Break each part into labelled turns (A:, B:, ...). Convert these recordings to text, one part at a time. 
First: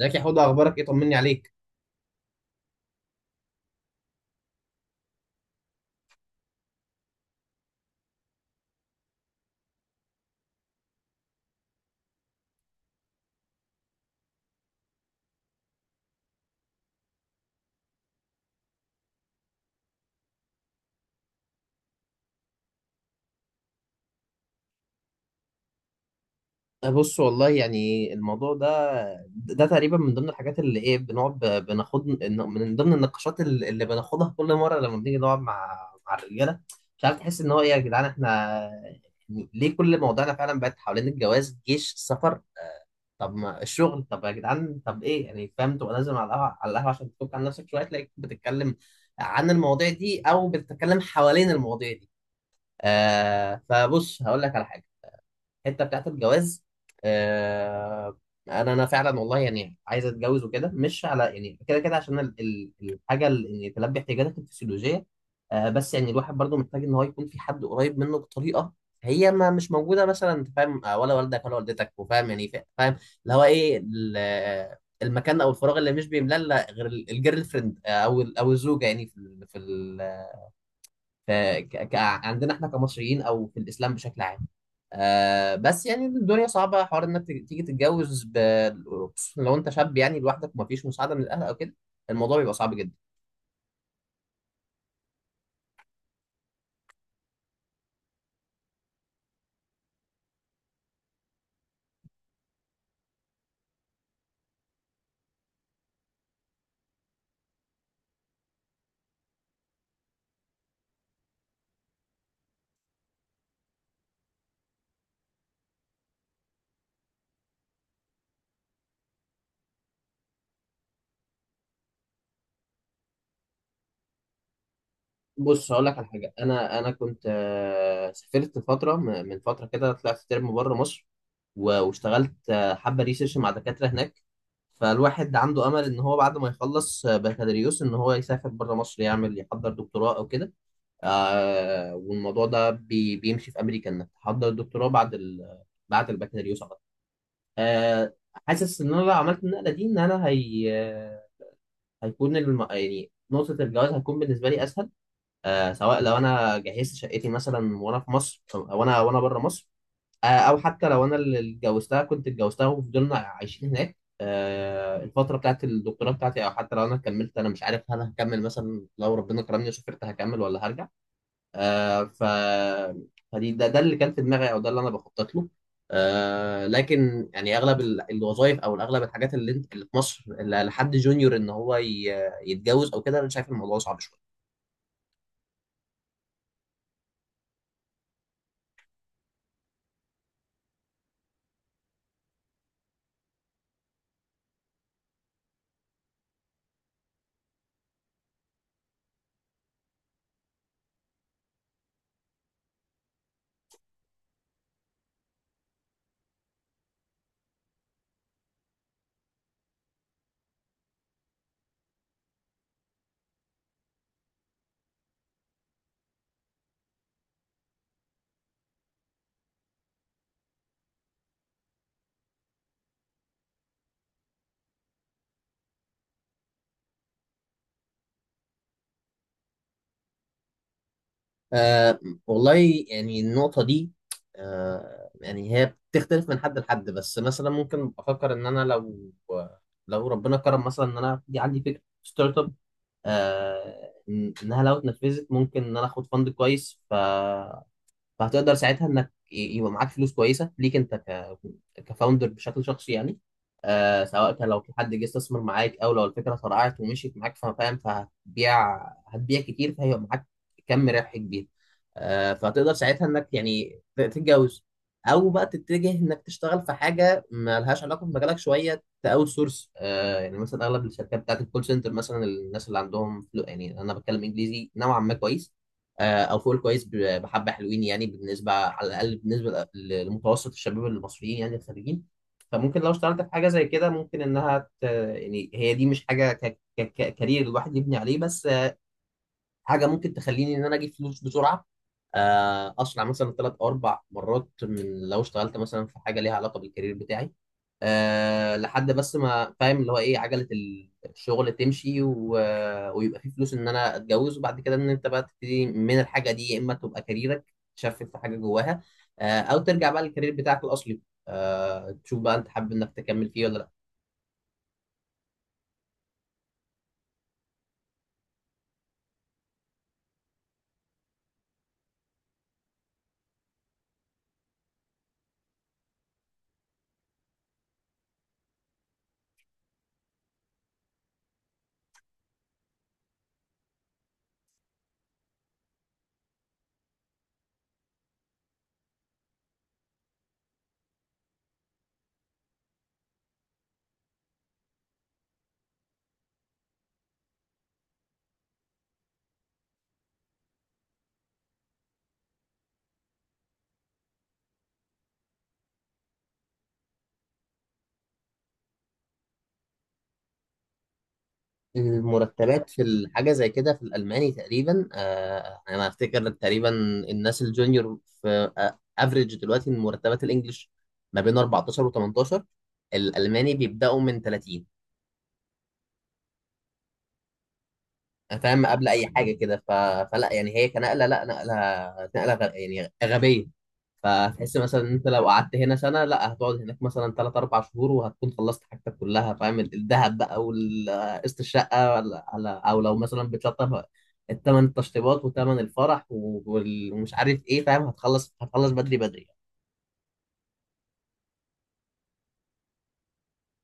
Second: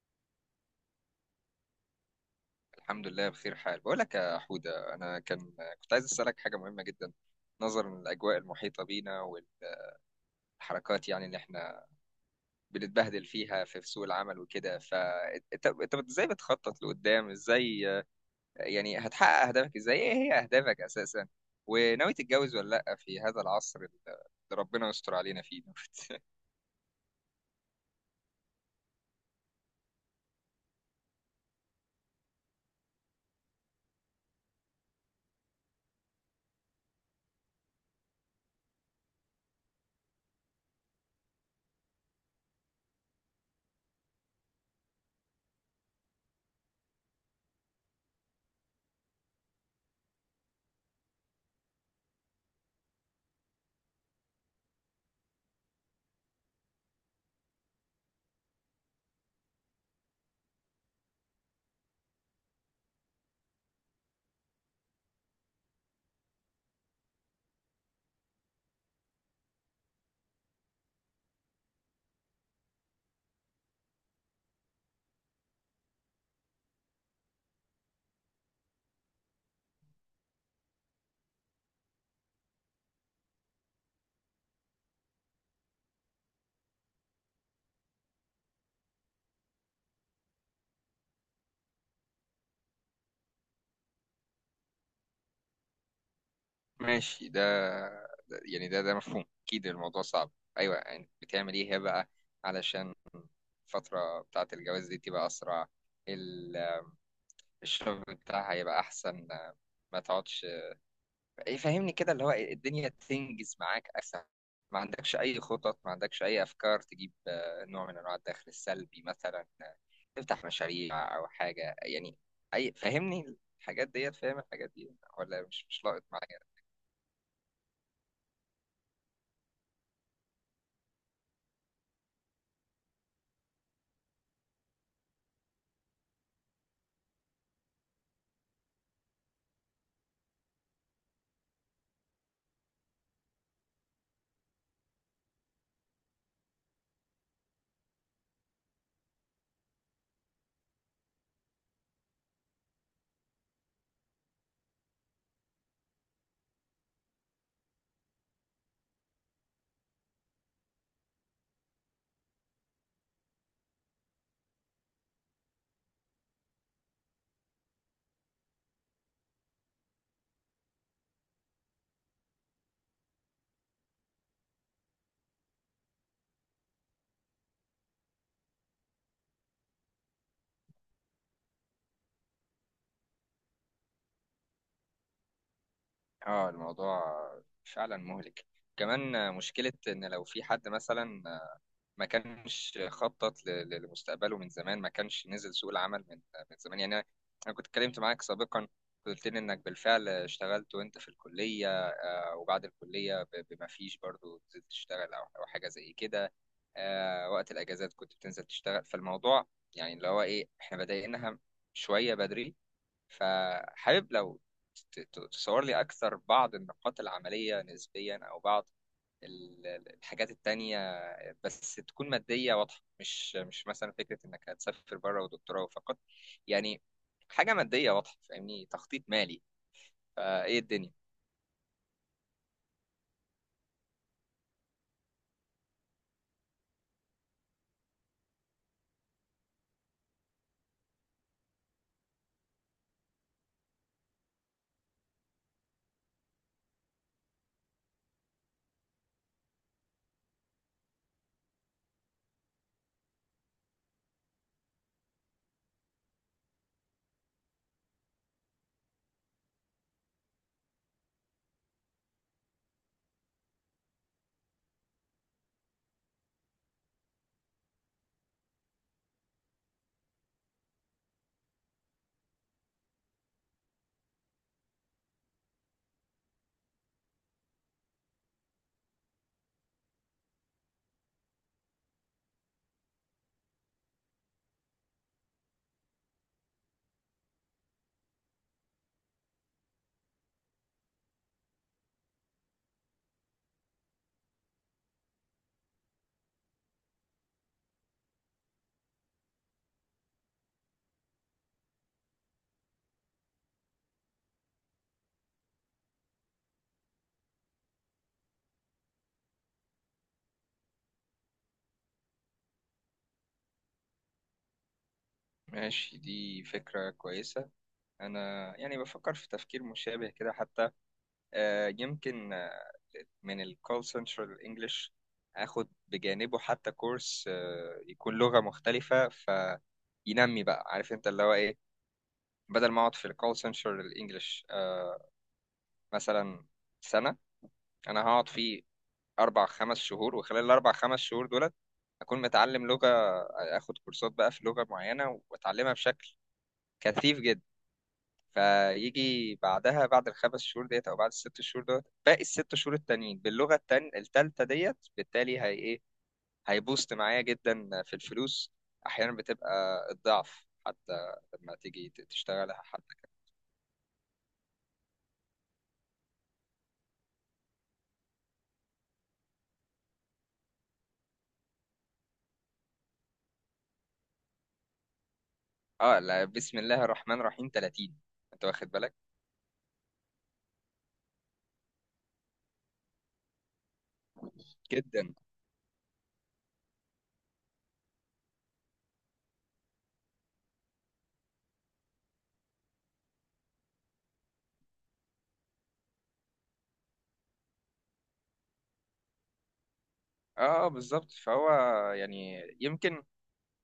A: ازيك يا حوده؟ اخبارك ايه؟ طمني عليك.
B: الحمد لله بخير حال. بقول لك يا حودة، أنا كنت عايز أسألك حاجة مهمة جدا نظرا للأجواء المحيطة بينا والحركات، يعني، اللي احنا بنتبهدل فيها في سوق العمل وكده. فأنت إزاي بتخطط لقدام؟ إزاي يعني هتحقق أهدافك؟ إزاي؟ إيه هي أهدافك أساسا؟ وناوي تتجوز ولا لأ في هذا العصر اللي ربنا يستر علينا فيه؟
A: بص والله يعني الموضوع ده تقريبا من ضمن الحاجات اللي ايه، بنقعد بناخد، من ضمن النقاشات اللي بناخدها كل مره لما بنيجي نقعد مع الرجاله. مش عارف، تحس ان هو ايه يا جدعان، احنا يعني ليه كل موضوعنا فعلا بقت حوالين الجواز جيش السفر؟ طب ما الشغل، طب يا جدعان، طب ايه يعني؟ فاهم، تبقى نازل على القهوه عشان تفك عن نفسك شويه، تلاقيك بتتكلم عن المواضيع دي او بتتكلم حوالين المواضيع دي. فبص، هقول لك على حاجه. الحته بتاعت الجواز، آه انا فعلا والله يعني عايز اتجوز وكده، مش على يعني كده كده، عشان الحاجه اللي يعني تلبي احتياجاتك الفسيولوجيه. بس يعني الواحد برضو محتاج ان هو يكون في حد قريب منه، بطريقه هي ما مش موجوده مثلا. انت فاهم؟ ولا والدك ولا والدتك، وفاهم يعني فاهم اللي هو ايه المكان او الفراغ اللي مش بيملى إلا غير الجيرل فريند، او الزوجه، يعني في ف- عندنا احنا كمصريين او في الاسلام بشكل عام. بس يعني الدنيا صعبه، حوار انك تيجي تتجوز خصوصاً لو انت شاب يعني لوحدك ومفيش مساعده من الاهل او كده، الموضوع بيبقى صعب جدا.
B: ماشي. ده يعني ده مفهوم، اكيد الموضوع صعب. ايوه، يعني بتعمل ايه هي بقى علشان الفتره بتاعه الجواز دي تبقى اسرع، ال- الشغل بتاعها يبقى احسن، ما تقعدش؟ فهمني كده اللي هو الدنيا تنجز معاك اسهل. ما عندكش اي خطط؟ ما عندكش اي افكار تجيب نوع من انواع الدخل السلبي مثلا؟ تفتح مشاريع او حاجه يعني؟ اي فهمني الحاجات ديت، فاهم الحاجات دي ولا مش
A: بص
B: مش
A: هقول لك
B: لاقط
A: على حاجه،
B: معايا؟
A: انا كنت سافرت فتره، من فتره كده طلعت ترم بره مصر واشتغلت حبه ريسيرش مع دكاتره هناك. فالواحد عنده امل ان هو بعد ما يخلص بكالوريوس، ان هو يسافر بره مصر، يعمل يحضر دكتوراه او كده. والموضوع ده بيمشي في امريكا، انك تحضر الدكتوراه بعد البكالوريوس على طول. آه حاسس ان انا لو عملت النقله دي، ان انا هيكون يعني نقطه الجواز هتكون بالنسبه لي اسهل. سواء لو انا جهزت شقتي مثلا وانا في مصر، او انا وانا بره مصر، او حتى لو انا اللي اتجوزتها كنت اتجوزتها، وفضلنا عايشين هناك الفتره بتاعت الدكتوراه بتاعتي، او حتى لو انا كملت. انا مش عارف، هل هكمل مثلا لو ربنا كرمني وسافرت، هكمل ولا هرجع؟ آه ف فدي ده اللي كان في دماغي، او ده اللي انا بخطط له. لكن يعني اغلب الوظائف او اغلب الحاجات اللي انت اللي في مصر اللي لحد جونيور، ان هو يتجوز او كده، انا شايف الموضوع صعب شويه.
B: اه، الموضوع فعلا مهلك. كمان مشكلة إن لو في حد مثلا ما كانش خطط لمستقبله من زمان، ما كانش نزل سوق العمل من زمان. يعني أنا كنت اتكلمت معاك سابقا، قلت لي إنك بالفعل اشتغلت وأنت في الكلية، وبعد الكلية بما فيش برضو نزلت تشتغل أو حاجة زي كده. وقت الأجازات كنت بتنزل تشتغل. فالموضوع يعني اللي هو إيه، إحنا بدأناها شوية بدري. فحابب لو تصور لي أكثر بعض النقاط العملية نسبيا، أو بعض الحاجات التانية، بس تكون مادية واضحة. مش مثلا فكرة إنك هتسافر بره ودكتوراه فقط، يعني حاجة مادية واضحة، فاهمني، تخطيط مالي. فإيه الدنيا؟
A: آه والله، يعني النقطه دي، يعني هي بتختلف من حد لحد. بس مثلا ممكن افكر ان انا لو ربنا كرم، مثلا ان انا دي عندي فكره ستارت اب، انها لو اتنفذت ممكن ان انا اخد فند كويس. فهتقدر ساعتها انك يبقى معاك فلوس كويسه ليك انت كفاوندر بشكل شخصي يعني. سواء كان لو في حد جه استثمر معاك، او لو الفكره فرقعت ومشيت معاك فاهم، فهتبيع كتير، فهيبقى معاك كم ربح كبير. فهتقدر ساعتها انك يعني تتجوز، او بقى تتجه انك تشتغل في حاجه ما لهاش علاقه بمجالك شويه، تاوت سورس. يعني مثلا اغلب الشركات بتاعت الكول سنتر مثلا، الناس اللي عندهم يعني انا بتكلم انجليزي نوعا ما كويس او فوق الكويس، بحبه حلوين يعني بالنسبه، على الاقل بالنسبه لمتوسط الشباب المصريين يعني الخريجين. فممكن لو اشتغلت في حاجه زي كده ممكن انها يعني هي دي مش حاجه كارير الواحد يبني عليه. بس حاجه ممكن تخليني ان انا اجيب فلوس بسرعه، اسرع مثلا ثلاث او اربع مرات من لو اشتغلت مثلا في حاجه ليها علاقه بالكارير بتاعي. لحد بس ما فاهم اللي هو ايه، عجله الشغل تمشي ويبقى في فلوس ان انا اتجوز، وبعد كده ان انت بقى تبتدي من الحاجه دي. يا اما تبقى كاريرك تشفت في حاجه جواها، او ترجع بقى للكارير بتاعك الاصلي، تشوف بقى انت حابب انك تكمل فيه ولا.
B: ماشي، دي فكرة كويسة. أنا يعني بفكر في تفكير مشابه كده حتى، يمكن من الكول سنترال انجلش اخد بجانبه حتى كورس، يكون لغة مختلفة فينمي بقى، عارف انت اللي هو ايه. بدل ما اقعد في الكول سنترال انجلش مثلا سنة، انا هقعد فيه اربع خمس شهور، وخلال الاربع خمس شهور دولت اكون متعلم لغة، اخد كورسات بقى في لغة معينة واتعلمها بشكل كثيف جدا، فيجي بعدها بعد الخمس شهور ديت او بعد الست شهور ديت، باقي الست شهور التانيين باللغة التالتة ديت. بالتالي هي إيه؟ هيبوست معايا جدا في الفلوس، احيانا بتبقى الضعف حتى لما تيجي تشتغلها
A: المرتبات في
B: حتى.
A: الحاجة زي كده في الألماني تقريبا، أنا أفتكر تقريبا الناس الجونيور في أفريج دلوقتي من مرتبات الإنجليش ما بين 14 و 18، الألماني بيبدأوا من 30.
B: اه لا، بسم الله الرحمن الرحيم، 30! انت
A: فاهم
B: واخد
A: قبل
B: بالك؟
A: أي حاجة كده؟ فلا يعني هي كنقلة، لا نقلة، نقلة يعني غبية. فتحس مثلا ان انت
B: جدا.
A: لو قعدت هنا سنه، لا، هتقعد هناك مثلا 3 4 شهور، وهتكون خلصت حاجتك كلها. فاهم؟ الذهب بقى وقسط الشقه، ولا على، او لو مثلا بتلطف الثمن، التشطيبات وثمن الفرح ومش عارف ايه، فاهم؟ هتخلص بدري بدري.
B: اه بالظبط. فهو يعني يمكن،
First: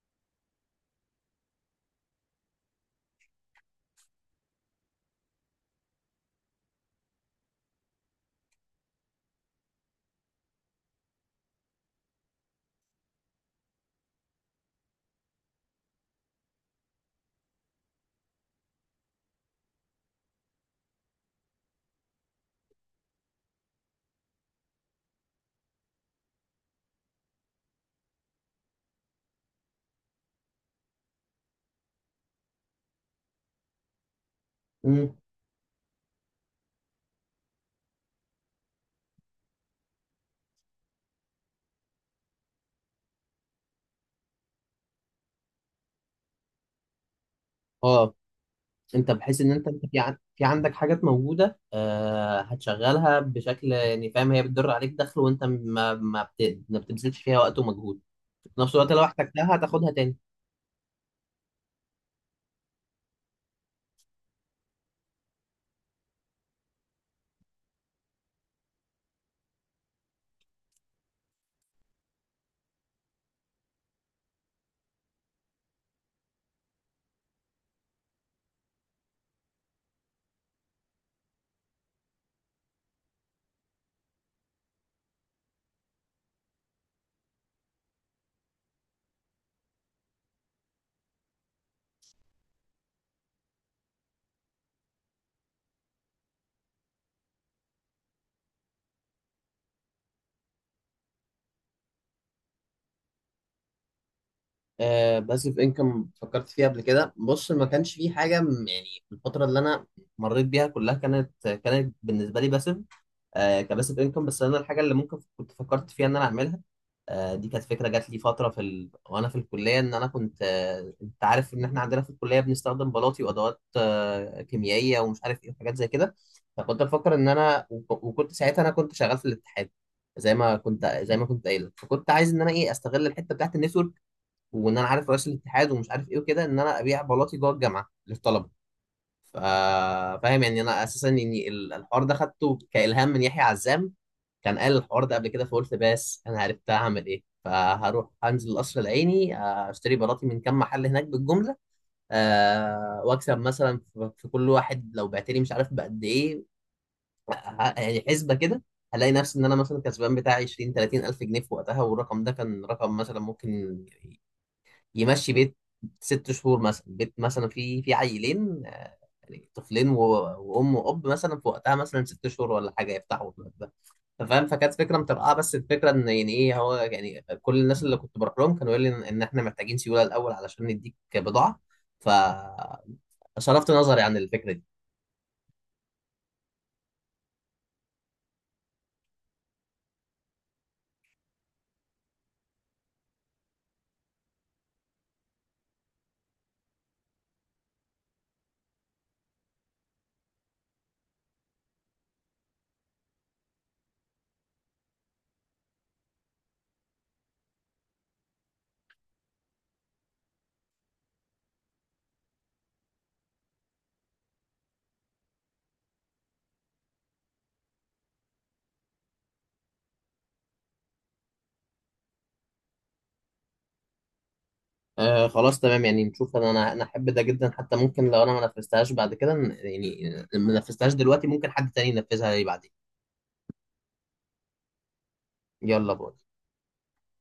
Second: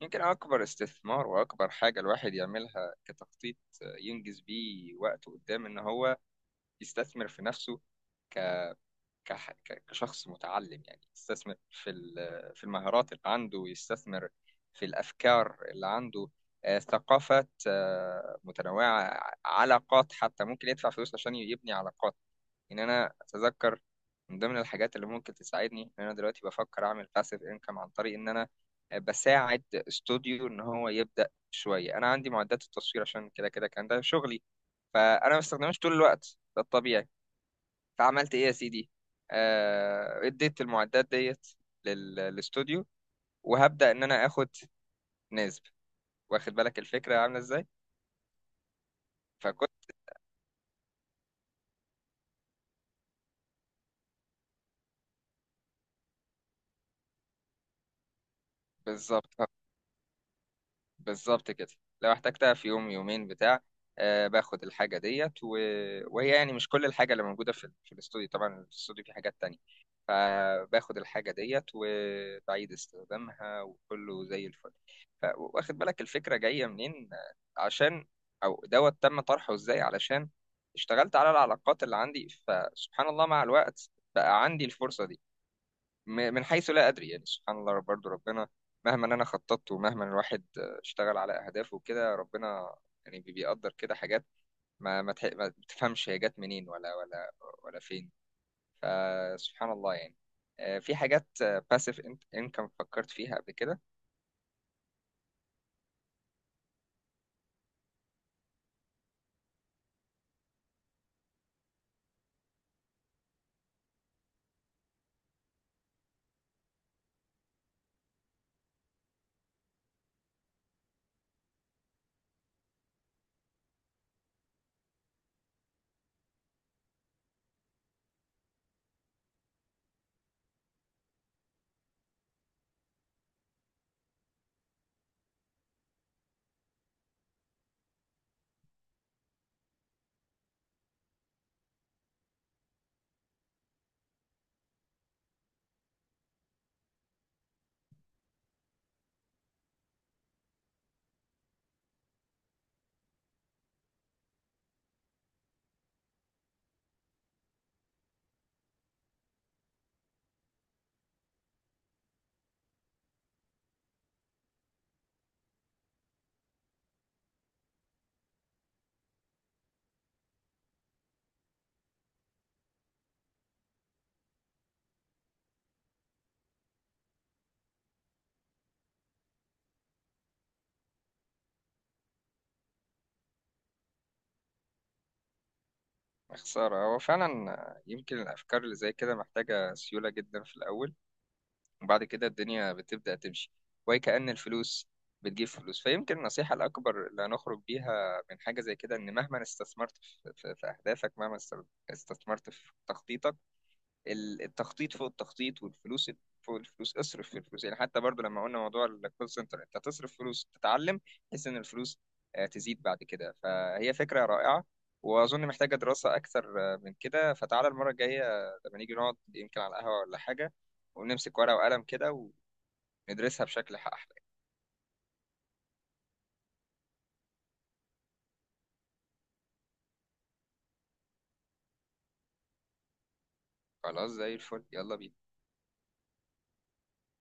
B: يمكن اكبر استثمار واكبر حاجه الواحد يعملها كتخطيط ينجز بيه وقته قدام، ان هو يستثمر في نفسه ك كشخص متعلم، يعني يستثمر في المهارات اللي عنده، ويستثمر في الأفكار اللي عنده، ثقافات، متنوعة، علاقات. حتى ممكن يدفع فلوس عشان يبني علاقات. إن أنا أتذكر من ضمن الحاجات اللي ممكن تساعدني إن أنا دلوقتي بفكر أعمل باسيف إنكم، عن طريق إن أنا بساعد استوديو إن هو يبدأ شوية. أنا عندي معدات التصوير، عشان كده كده كان ده شغلي،
A: امم
B: فأنا ما بستخدمهاش طول الوقت، ده الطبيعي. فعملت ايه يا سيدي، اديت المعدات ديت للاستوديو، وهبدأ ان انا اخد نسب. واخد بالك الفكرة عاملة ازاي؟
A: اه انت، بحيث ان انت
B: فكنت
A: انت في عندك حاجات موجوده، هتشغلها بشكل يعني فاهم، هي بتدر عليك دخل، وانت ما بتبذلش فيها وقت ومجهود. في نفس الوقت لو
B: بالظبط،
A: احتجتها هتاخدها تاني.
B: بالظبط كده. لو احتجتها في يوم يومين بتاع، باخد الحاجة ديت وهي يعني مش كل الحاجة اللي موجودة في الاستوديو، طبعا الاستوديو فيه حاجات تانية، فباخد الحاجة ديت وبعيد استخدامها وكله زي الفل. واخد بالك الفكرة جاية منين؟ عشان أو دوت تم طرحه ازاي، علشان اشتغلت على العلاقات اللي عندي، فسبحان الله مع الوقت بقى عندي الفرصة دي، من حيث لا أدري. يعني سبحان الله، برضو ربنا مهما أنا خططت ومهما الواحد اشتغل على أهدافه وكده، ربنا يعني بيقدر كده حاجات ما تفهمش هي جت منين ولا ولا فين. فسبحان الله يعني، في حاجات باسيف انكم فكرت فيها قبل كده.
A: باسيف انكم فكرت فيها قبل كده؟ بص، ما كانش في حاجه يعني الفتره اللي انا مريت بيها كلها كانت بالنسبه لي باسيف، كباسيف انكم. بس انا الحاجه اللي ممكن كنت فكرت فيها ان انا اعملها، دي كانت فكره جات لي فتره في وانا في الكليه. ان انا كنت انت عارف ان احنا عندنا في الكليه بنستخدم بلاطي وادوات كيميائيه ومش عارف ايه، وحاجات زي كده. فكنت بفكر ان انا وكنت ساعتها، انا كنت شغال في الاتحاد، زي ما كنت قايل، فكنت عايز ان انا ايه، استغل الحته بتاعت النتورك، وان انا عارف رئيس الاتحاد ومش عارف ايه وكده، ان انا ابيع بلاطي جوه الجامعه للطلبه. ف- فاهم؟ يعني انا اساسا يعني الحوار ده خدته كالهام من يحيى عزام، كان قال الحوار ده قبل كده. فقلت بس انا عرفت هعمل ايه، فهروح انزل القصر العيني اشتري بلاطي من كام محل هناك بالجمله، واكسب مثلا في كل واحد لو بعت لي مش عارف بقد ايه. يعني حسبه كده، هلاقي نفسي ان انا مثلا كسبان بتاع 20 30 الف جنيه في وقتها، والرقم ده كان رقم مثلا ممكن يمشي بيت ست شهور، مثلا بيت مثلا فيه في عيلين، يعني طفلين وام واب مثلا، في وقتها مثلا ست شهور ولا حاجه يفتحوا الباب ده. فاهم؟ فكانت فكره مترقعه. بس الفكره ان، يعني ايه، هو يعني كل الناس اللي كنت بروح لهم كانوا يقولوا لي ان إن احنا محتاجين سيوله الاول علشان نديك بضاعه. ف صرفت نظري عن الفكره دي.
B: خسارة، هو فعلا يمكن الأفكار اللي زي كده محتاجة سيولة جدا في الأول، وبعد كده الدنيا بتبدأ تمشي، وكأن الفلوس بتجيب فلوس. فيمكن النصيحة الأكبر اللي هنخرج بيها من حاجة زي كده إن مهما استثمرت في أهدافك، مهما استثمرت في تخطيطك، ال- التخطيط فوق التخطيط، والفلوس فوق الفلوس. اصرف في الفلوس، يعني حتى برضو لما قلنا موضوع الكول سنتر، انت تصرف فلوس تتعلم بحيث ان الفلوس، تزيد بعد كده. فهي فكرة رائعة، واظن محتاجة دراسة اكثر، من كده. فتعالى المرة الجاية، لما نيجي نقعد يمكن على القهوة ولا حاجة، ونمسك ورقة وقلم كده وندرسها بشكل احلى.
A: خلاص تمام، يعني نشوف. انا انا أنا احب ده جدا حتى، ممكن لو انا ما نفذتهاش بعد كده يعني، ما نفذتهاش دلوقتي، ممكن حد تاني ينفذها لي بعدين.
B: خلاص، زي الفل، يلا بينا.
A: يلا باي.